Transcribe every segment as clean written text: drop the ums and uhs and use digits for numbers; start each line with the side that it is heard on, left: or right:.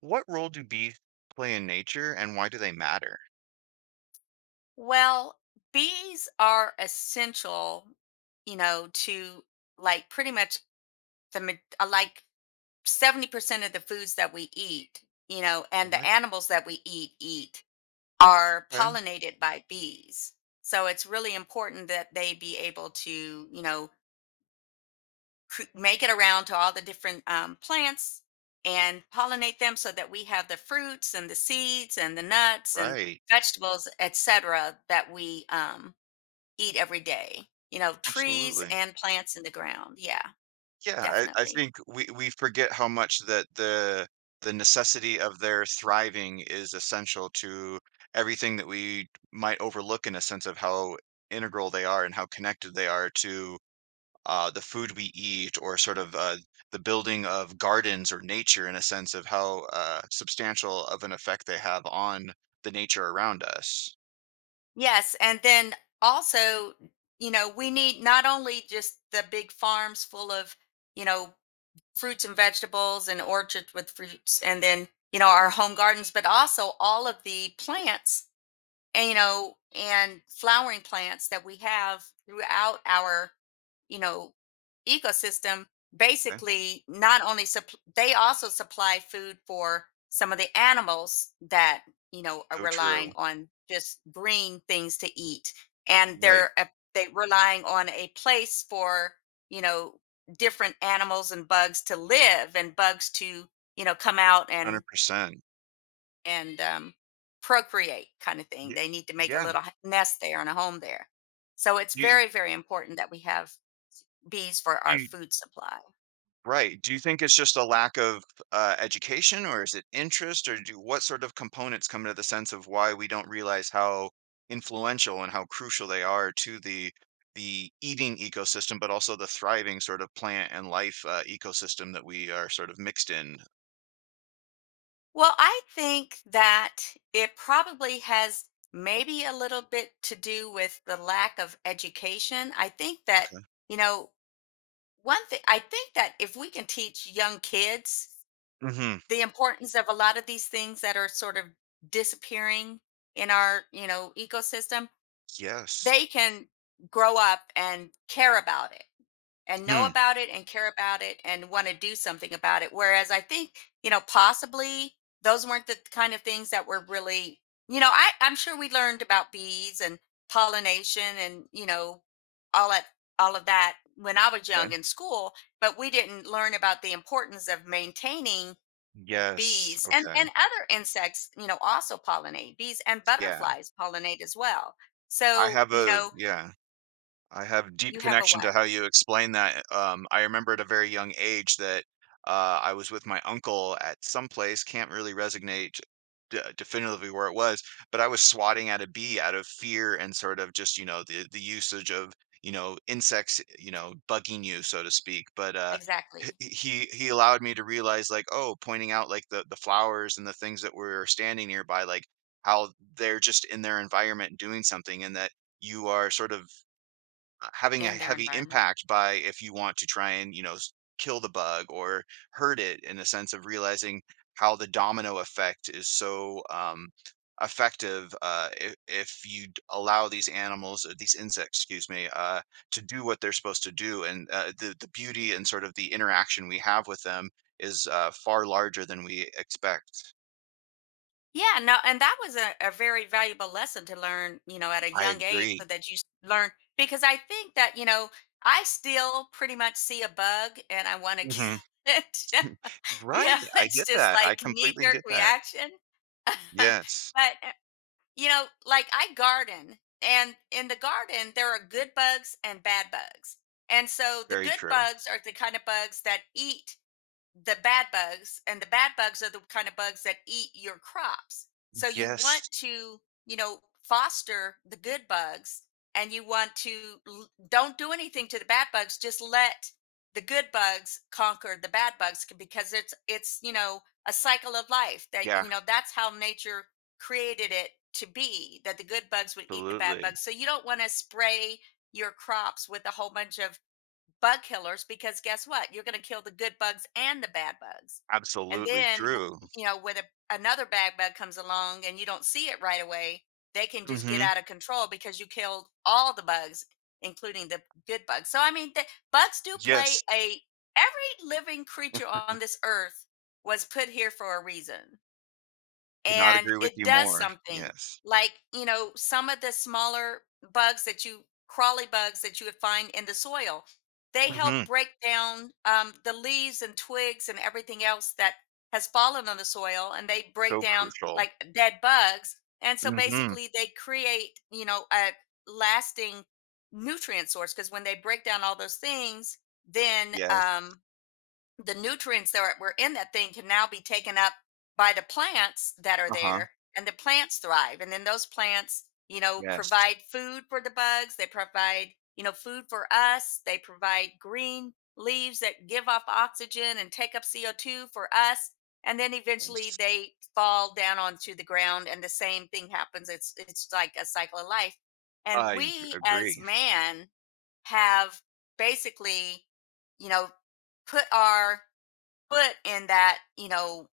right: What role do bees play in nature and why do they matter?
left: Well, bees are essential, you know, to like pretty much the ma- like 70% of the foods that we eat, you know, and
right: I'm
left: the
right: like,
left: animals that we eat eat are
right: okay,
left: pollinated by bees. So it's really important that they be able to, you know, make it around to all the different plants and pollinate them so that we have the fruits and the seeds and the nuts and
right: right.
left: vegetables, etc., that we eat every day, you know, trees
right: Absolutely.
left: and plants in the ground. Yeah,
right: Yeah, I
left: definitely.
right: think we forget how much that the necessity of their thriving is essential to everything that we might overlook in a sense of how integral they are and how connected they are to the food we eat or sort of the building of gardens or nature in a sense of how substantial of an effect they have on the nature around us.
left: Yes, and then also, you know, we need not only just the big farms full of, you know, fruits and vegetables and orchards with fruits and then, you know, our home gardens, but also all of the plants and you know and flowering plants that we have throughout our you know ecosystem basically not only supp- they also supply food for some of the animals that you know are
right: So true.
left: relying on just green things to eat and
right: Right.
left: they relying on a place for, you know, different animals and bugs to live and bugs to, you know, come out and
right: 100%.
left: and um, procreate kind of thing.
right: Yeah.
left: They need to make a
right: Yeah.
left: little nest there and a home there. So it's
right: You
left: very, very important that we have bees for our
right: you
left: food supply.
right: right. Do you think it's just a lack of, education, or is it interest, or do what sort of components come into the sense of why we don't realize how influential and how crucial they are to the eating ecosystem, but also the thriving sort of plant and life, ecosystem that we are sort of mixed in?
left: Well, I think that it probably has maybe a little bit to do with the lack of education. I think that,
right: Okay.
left: you know, one thing, I think that if we can teach young kids
right: Mhm.
left: the importance of a lot of these things that are sort of disappearing in our, you know, ecosystem,
right: Yes.
left: they can grow up and care about it and know
right: Hmm.
left: about it and care about it and want to do something about it, whereas I think, you know, possibly those weren't the kind of things that were really, you know, I'm sure we learned about bees and pollination and, you know, all that, all of that when I was
right: Okay.
left: young in school, but we didn't learn about the importance of maintaining
right: Yes.
left: bees and
right: Okay.
left: and other insects. You know, also pollinate bees and
right: Yeah.
left: butterflies pollinate as well,
right: I
left: so
right: have
left: you
right: a
left: know.
right: yeah. I have deep
left: You have a
right: connection to
left: what?
right: how you explain that. I remember at a very young age that I was with my uncle at some place. Can't really resonate definitively where it was, but I was swatting at a bee out of fear and sort of, just, the usage of, you know, insects, you know, bugging you, so to speak. But uh, h-
left: Exactly,
right: he he allowed me to realize, like, oh, pointing out like the flowers and the things that were standing nearby, like how they're just in their environment doing something and that you are sort of having a
left: in their
right: heavy
left: environment.
right: impact by, if you want to try and, you know, kill the bug or hurt it, in the sense of realizing how the domino effect is so effective, if you allow these animals, or these insects, excuse me, to do what they're supposed to do. And the beauty and sort of the interaction we have with them is, far larger than we expect.
left: Yeah, no, and that was a very valuable lesson to learn, you know, at a
right: I
left: young age
right: agree.
left: so that learn, because I think that, you know, I still pretty much see a bug and I want to kill
right: Hmm.
left: it. You
right: Right.
left: know,
right: I
left: it's
right: get
left: just
right: that. I
left: like knee
right: completely
left: jerk
right: get that.
left: reaction. But,
right: Yes.
left: uh, you know, like I garden, and in the garden, there are good bugs and bad bugs. And so the
right: Very
left: good
right: true.
left: bugs are the kind of bugs that eat the bad bugs, and the bad bugs are the kind of bugs that eat your crops, so you want
right: Yes.
left: to, you know, foster the good bugs, and you want to don't do anything to the bad bugs, just let the good bugs conquer the bad bugs, because it's you know, a cycle of life, that
right: Yeah,
left: you know, that's how nature created it to be, that the good bugs would eat the bad
right: absolutely.
left: bugs. So you don't want to spray your crops with a whole bunch of bug killers, because guess what? You're going to kill the good bugs and the bad bugs. And
right: Absolutely
left: then, w-
right: true.
left: you know, when a, another bad bug comes along and you don't see it right away, they can just get
right: Mhm.
left: out of control because you killed all the bugs, including the good bugs. So, I mean, the, bugs do play
right: Yes,
left: a, every living creature on this earth was put here for a reason,
right: could not
left: and
right: agree with
left: it
right: you
left: does
right: more.
left: something.
right: Yes.
left: Like, you know, some of the smaller bugs that you, crawly bugs that you would find in the soil, they help
right: Mhm.
left: break down the leaves and twigs and everything else that has fallen on the soil, and they break
right: So
left: down
right: crucial.
left: like dead bugs, and so
right: Mhm.
left: basically they create, you know, a lasting nutrient source, because when they break down all those things, then
right: Yes.
left: the nutrients that were in that thing can now be taken up by the plants that are
right: Uh-huh.
left: there, and the plants thrive, and then those plants, you know,
right: Yes.
left: provide food for the bugs, they provide, you know, food for us, they provide green leaves that give off oxygen and take up CO2 for us, and then eventually
right: Yes.
left: they fall down onto the ground and the same thing happens. It's like a cycle of life. And we as
right: Agree.
left: man have basically, you know, put our foot in that, you know,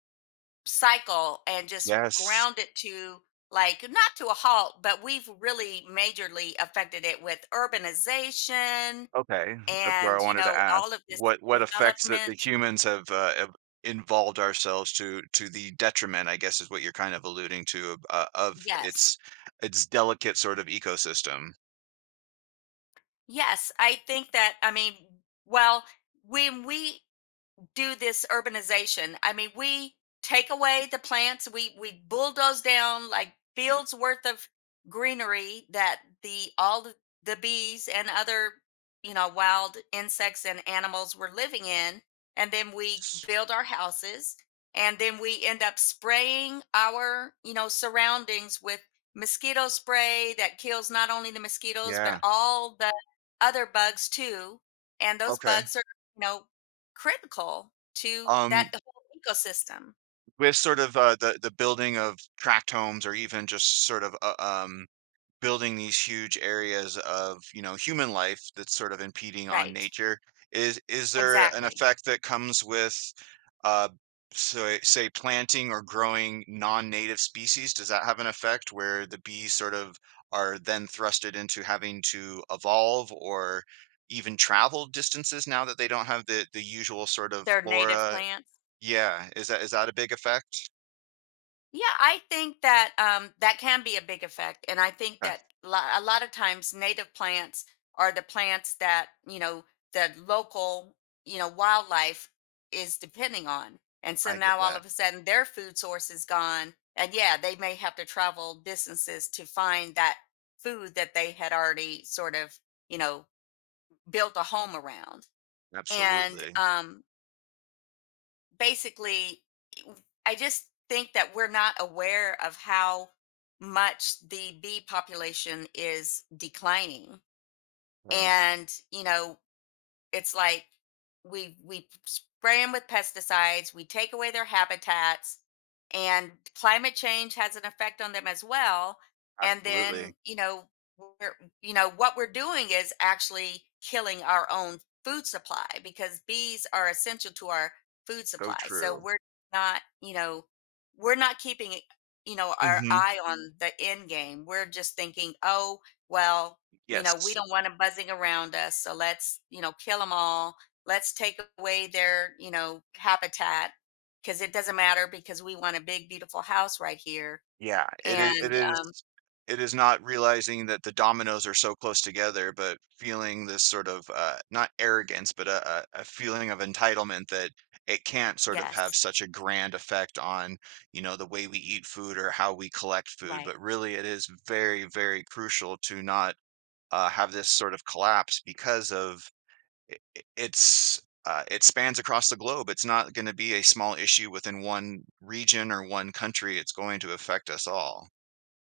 left: cycle and just
right: Yes.
left: ground it to, like not to a halt, but we've really majorly affected it with urbanization
right: Okay. That's where I
left: and, you
right: wanted to
left: know,
right: ask.
left: all of this
right: What effects that the
left: development.
right: humans have involved ourselves to the detriment, I guess, is what you're kind of alluding to, of
left: Yes.
right: its delicate sort of ecosystem.
left: Yes. I think that, I mean, well, when we do this urbanization. I mean, we take away the plants, we bulldoze down like fields worth of greenery that the all the bees and other, you know, wild insects and animals were living in, and then we build our houses, and then we end up spraying our, you know, surroundings with mosquito spray that kills not only the mosquitoes but
right: Yeah.
left: all the other bugs too. And those
right: Okay.
left: bugs are, you know, critical to that
right: Um
left: whole ecosystem.
right: with sort of the building of tract homes, or even just sort of building these huge areas of, you know, human life that's sort of impeding on
left: Right,
right: nature, is there an
left: exactly.
right: effect that comes with uh, so, say, planting or growing non-native species? Does that have an effect where the bees sort of are then thrusted into having to evolve, or even travel distances now that they don't have the usual sort of
left: They're native
right: flora?
left: plants.
right: Yeah, is that a big effect?
left: Yeah, I think that that can be a big effect, and I think
right: I
left: that a lot of times native plants are the plants that, you know, the local, you know, wildlife is depending on, and so
right: I get
left: now all
right: that.
left: of a sudden their food source is gone, and yeah, they may have to travel distances to find that food that they had already sort of, you know, built a home around. And
right: Absolutely.
left: basically, I just think that we're not aware of how much the bee population is declining,
right: Yeah,
left: and you know, it's like we spray them with pesticides, we take away their habitats, and climate change has an effect on them as well. And
right: absolutely.
left: then, you know, we're, you know, what we're doing is actually killing our own food supply, because bees are essential to our food
right: So
left: supply. So
right: true.
left: we're not, you know, we're not keeping, you know, our
right: Mhm.
left: eye on the end game. We're just thinking, oh well, you know, we
right: Yes.
left: don't want them buzzing around us. So let's, you know, kill them all. Let's take away their, you know, habitat, because it doesn't matter because we want a big, beautiful house right here.
right: Yeah, it
left: Right.
right: is. it
left: And
right: is it is not realizing that the dominoes are so close together, but feeling this sort of, not arrogance, but a feeling of entitlement that it can't sort of have
left: yes,
right: such a grand effect on, you know, the way we eat food or how we collect food,
left: right.
right: but really it is very, very crucial to not, have this sort of collapse because of. It's it spans across the globe. It's not gonna be a small issue within one region or one country. It's going to affect us all.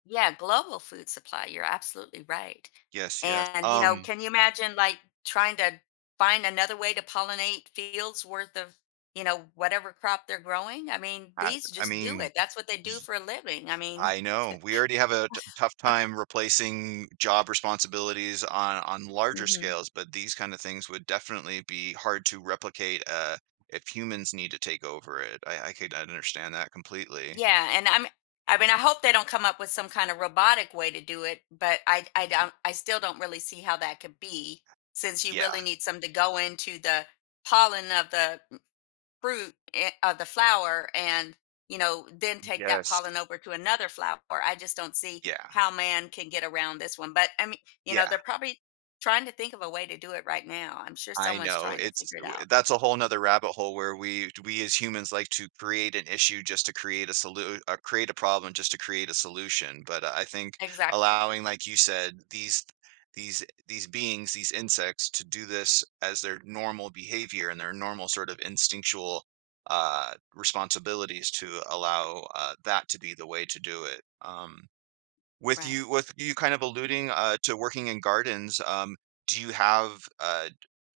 left: Yeah, global food supply. You're absolutely right.
right: Yes, yes.
left: And, you know, can you imagine like trying to find another way to pollinate fields worth of, you know, whatever crop they're growing? I mean,
right: I
left: bees
right: I
left: just do
right: mean,
left: it. That's what they
right: y
left: do for a living. I mean,
right: I know. We already have a t tough time replacing job responsibilities on larger
left: hmm.
right: scales, but these kind of things would definitely be hard to replicate, if humans need to take over it. I could understand that completely.
left: Yeah, and I'm, I mean, I hope they don't come up with some kind of robotic way to do it, but I don't, I still don't really see how that could be, since you
right: Yeah.
left: really need some to go into the pollen of the of the flower and, you know, then take that
right: Yes.
left: pollen over to another flower. I just don't see
right: Yeah.
left: how man can get around this one. But I mean, you know,
right: Yeah.
left: they're probably trying to think of a way to do it right now. I'm sure
right: I
left: someone's
right: know,
left: trying to
right: it's
left: figure it out.
right: that's a whole 'nother rabbit hole where we as humans like to create an issue just to create a solution, create a problem just to create a solution, but I think
left: Exactly.
right: allowing, like you said, these beings, these insects, to do this as their normal behavior and their normal sort of instinctual, responsibilities, to allow, that to be the way to do it. Um, with you
left: Right.
right: with you kind of alluding, to working in gardens, do you have,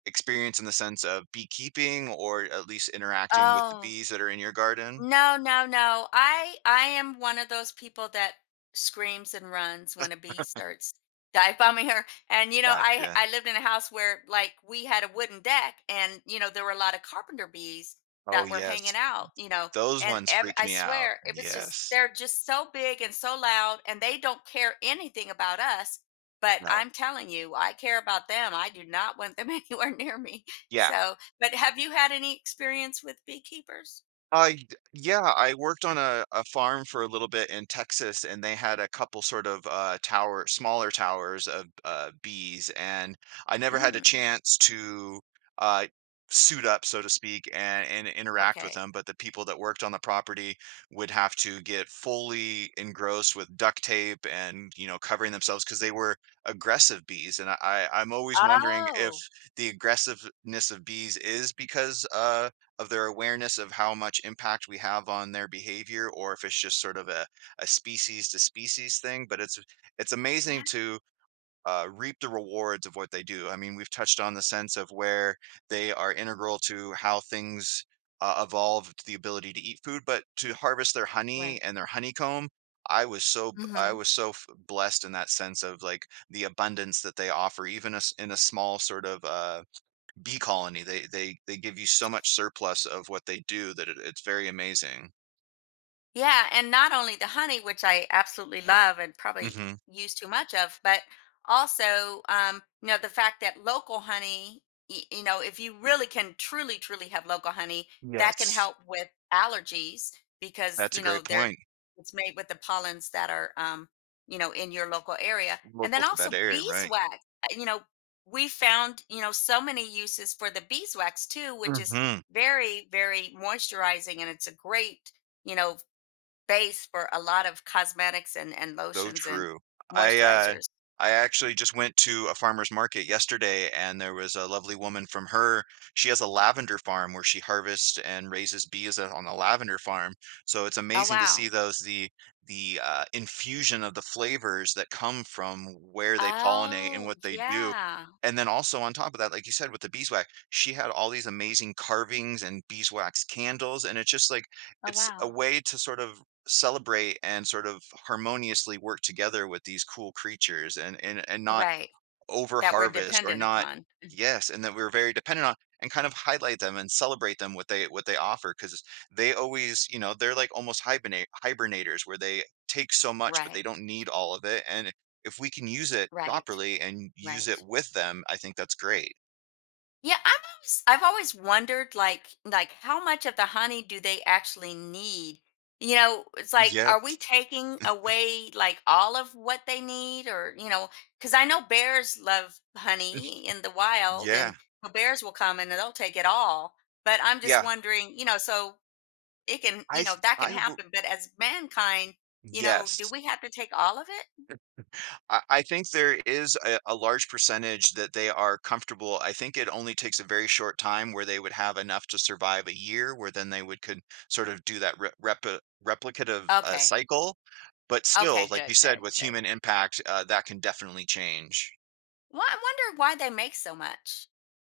right: experience in the sense of beekeeping, or at least interacting with the
left: Oh,
right: bees that are in your garden?
left: no, no, no. I am one of those people that screams and runs when a bee starts dive bombing her. And you know, I
right: Gotcha.
left: I lived in a house where like we had a wooden deck, and you know there were a lot of carpenter bees
right: Oh,
left: that were hanging
right: yes.
left: out. You know,
right: Those
left: and
right: ones freak
left: I
right: me out.
left: swear it was just
right: Yes.
left: they're just so big and so loud, and they don't care anything about us. But
right: No.
left: I'm telling you, I care about them. I do not want them anywhere near me.
right: Yeah.
left: So, but have you had any experience with beekeepers?
right: I d yeah, I worked on a farm for a little bit in Texas, and they had a couple sort of, tower, smaller towers of, bees, and I never had a
left: Mm.
right: chance to, uh, suit up, so to speak, and interact with
left: Okay.
right: them, but the people that worked on the property would have to get fully engrossed with duct tape and, you know, covering themselves because they were aggressive bees, and I'm always wondering if
left: Oh.
right: the aggressiveness of bees is because, of their awareness of how much impact we have on their behavior, or if it's just sort of a species to species thing. But it's
left: Yeah.
right: amazing to, reap the rewards of what they do. I mean, we've touched on the sense of where they are integral to how things evolved the ability to eat food, but to harvest their honey
left: Right.
right: and their honeycomb. I
left: Hmm.
right: was so blessed in that sense of, like, the abundance that they offer, even a s in a small sort of, bee colony. They give you so much surplus of what they do that it's very amazing.
left: Yeah, and not only the honey, which I absolutely love and probably
right: Hmm.
left: use too much of, but also, you know, the fact that local honey, you know, if you really can truly, truly have local honey, that can
right: Yes,
left: help with allergies, because,
right: that's a
left: you know,
right: great
left: they're,
right: point.
left: it's made with the pollens that are, you know, in your local area. And
right: Local
left: then
right: to that
left: also
right: area, right?
left: beeswax. You know, we found, you know, so many uses for the beeswax too, which is
right: Hmm.
left: very, very moisturizing, and it's a great, you know, base for a lot of cosmetics and
right: So
left: lotions and
right: true. I, uh,
left: moisturizers.
right: I actually just went to a farmer's market yesterday and there was a lovely woman from her. She has a lavender farm where she harvests and raises bees on a lavender farm. So it's
left: Oh,
right: amazing to see
left: wow.
right: those the infusion of the flavors that come from where they pollinate and
left: Oh,
right: what they do.
left: yeah.
right: And then also, on top of that, like you said, with the beeswax, she had all these amazing carvings and beeswax candles. And it's just, like,
left: Oh,
right: it's a
left: wow.
right: way to sort of celebrate and sort of harmoniously work together with these cool creatures, and not
left: Right.
right: over
left: That we're
right: harvest, or
left: dependent
right: not.
left: upon.
right: Yes, and that we're very dependent on, and kind of highlight them and celebrate them, what they offer, because they always, you know, they're like almost hibernate hibernators, where they take so much, but they
left: Right.
right: don't need all of it. And if we can use it
left: Right.
right: properly and use it
left: Right.
right: with them, I think that's great.
left: Yeah, I am always, I've always wondered like how much of the honey do they actually need? You know, it's like, are we
right: Yes.
left: taking away like all of what they need? Or you know, 'cuz I know bears love honey in the wild,
right: Yeah.
left: and the bears will come and they'll take it all. But I'm just
right: Yeah.
left: wondering, you know, so it can,
right: I
left: you know,
right: th-
left: that can
right: I w-
left: happen, but as mankind, you know, do
right: yes.
left: we have to take all of it?
right: I think there is a large percentage that they are comfortable. I think it only takes a very short time where they would have enough to survive a year, where then they would could sort of do that re repa replicative,
left: Okay.
right: cycle, but still,
left: Okay,
right: like you
left: good,
right: said,
left: good,
right: with
left: good.
right: human impact, that can definitely change.
left: Well, I wonder why they make so much.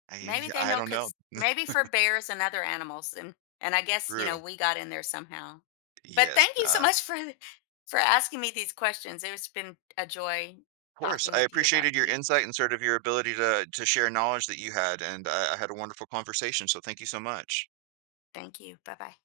left: Maybe they
right: I
left: know
right: don't know,
left: because maybe for bears and other animals, and I guess, you know,
right: Drew.
left: we got in there somehow. But
right: Yes,
left: thank you so much for asking me these questions. It's been a joy
right: of course.
left: talking
right: I
left: with you about
right: appreciated your
left: bees.
right: insight and sort of your ability to share knowledge that you had, and I had a wonderful conversation, so thank you so much.
left: Thank you. Bye bye.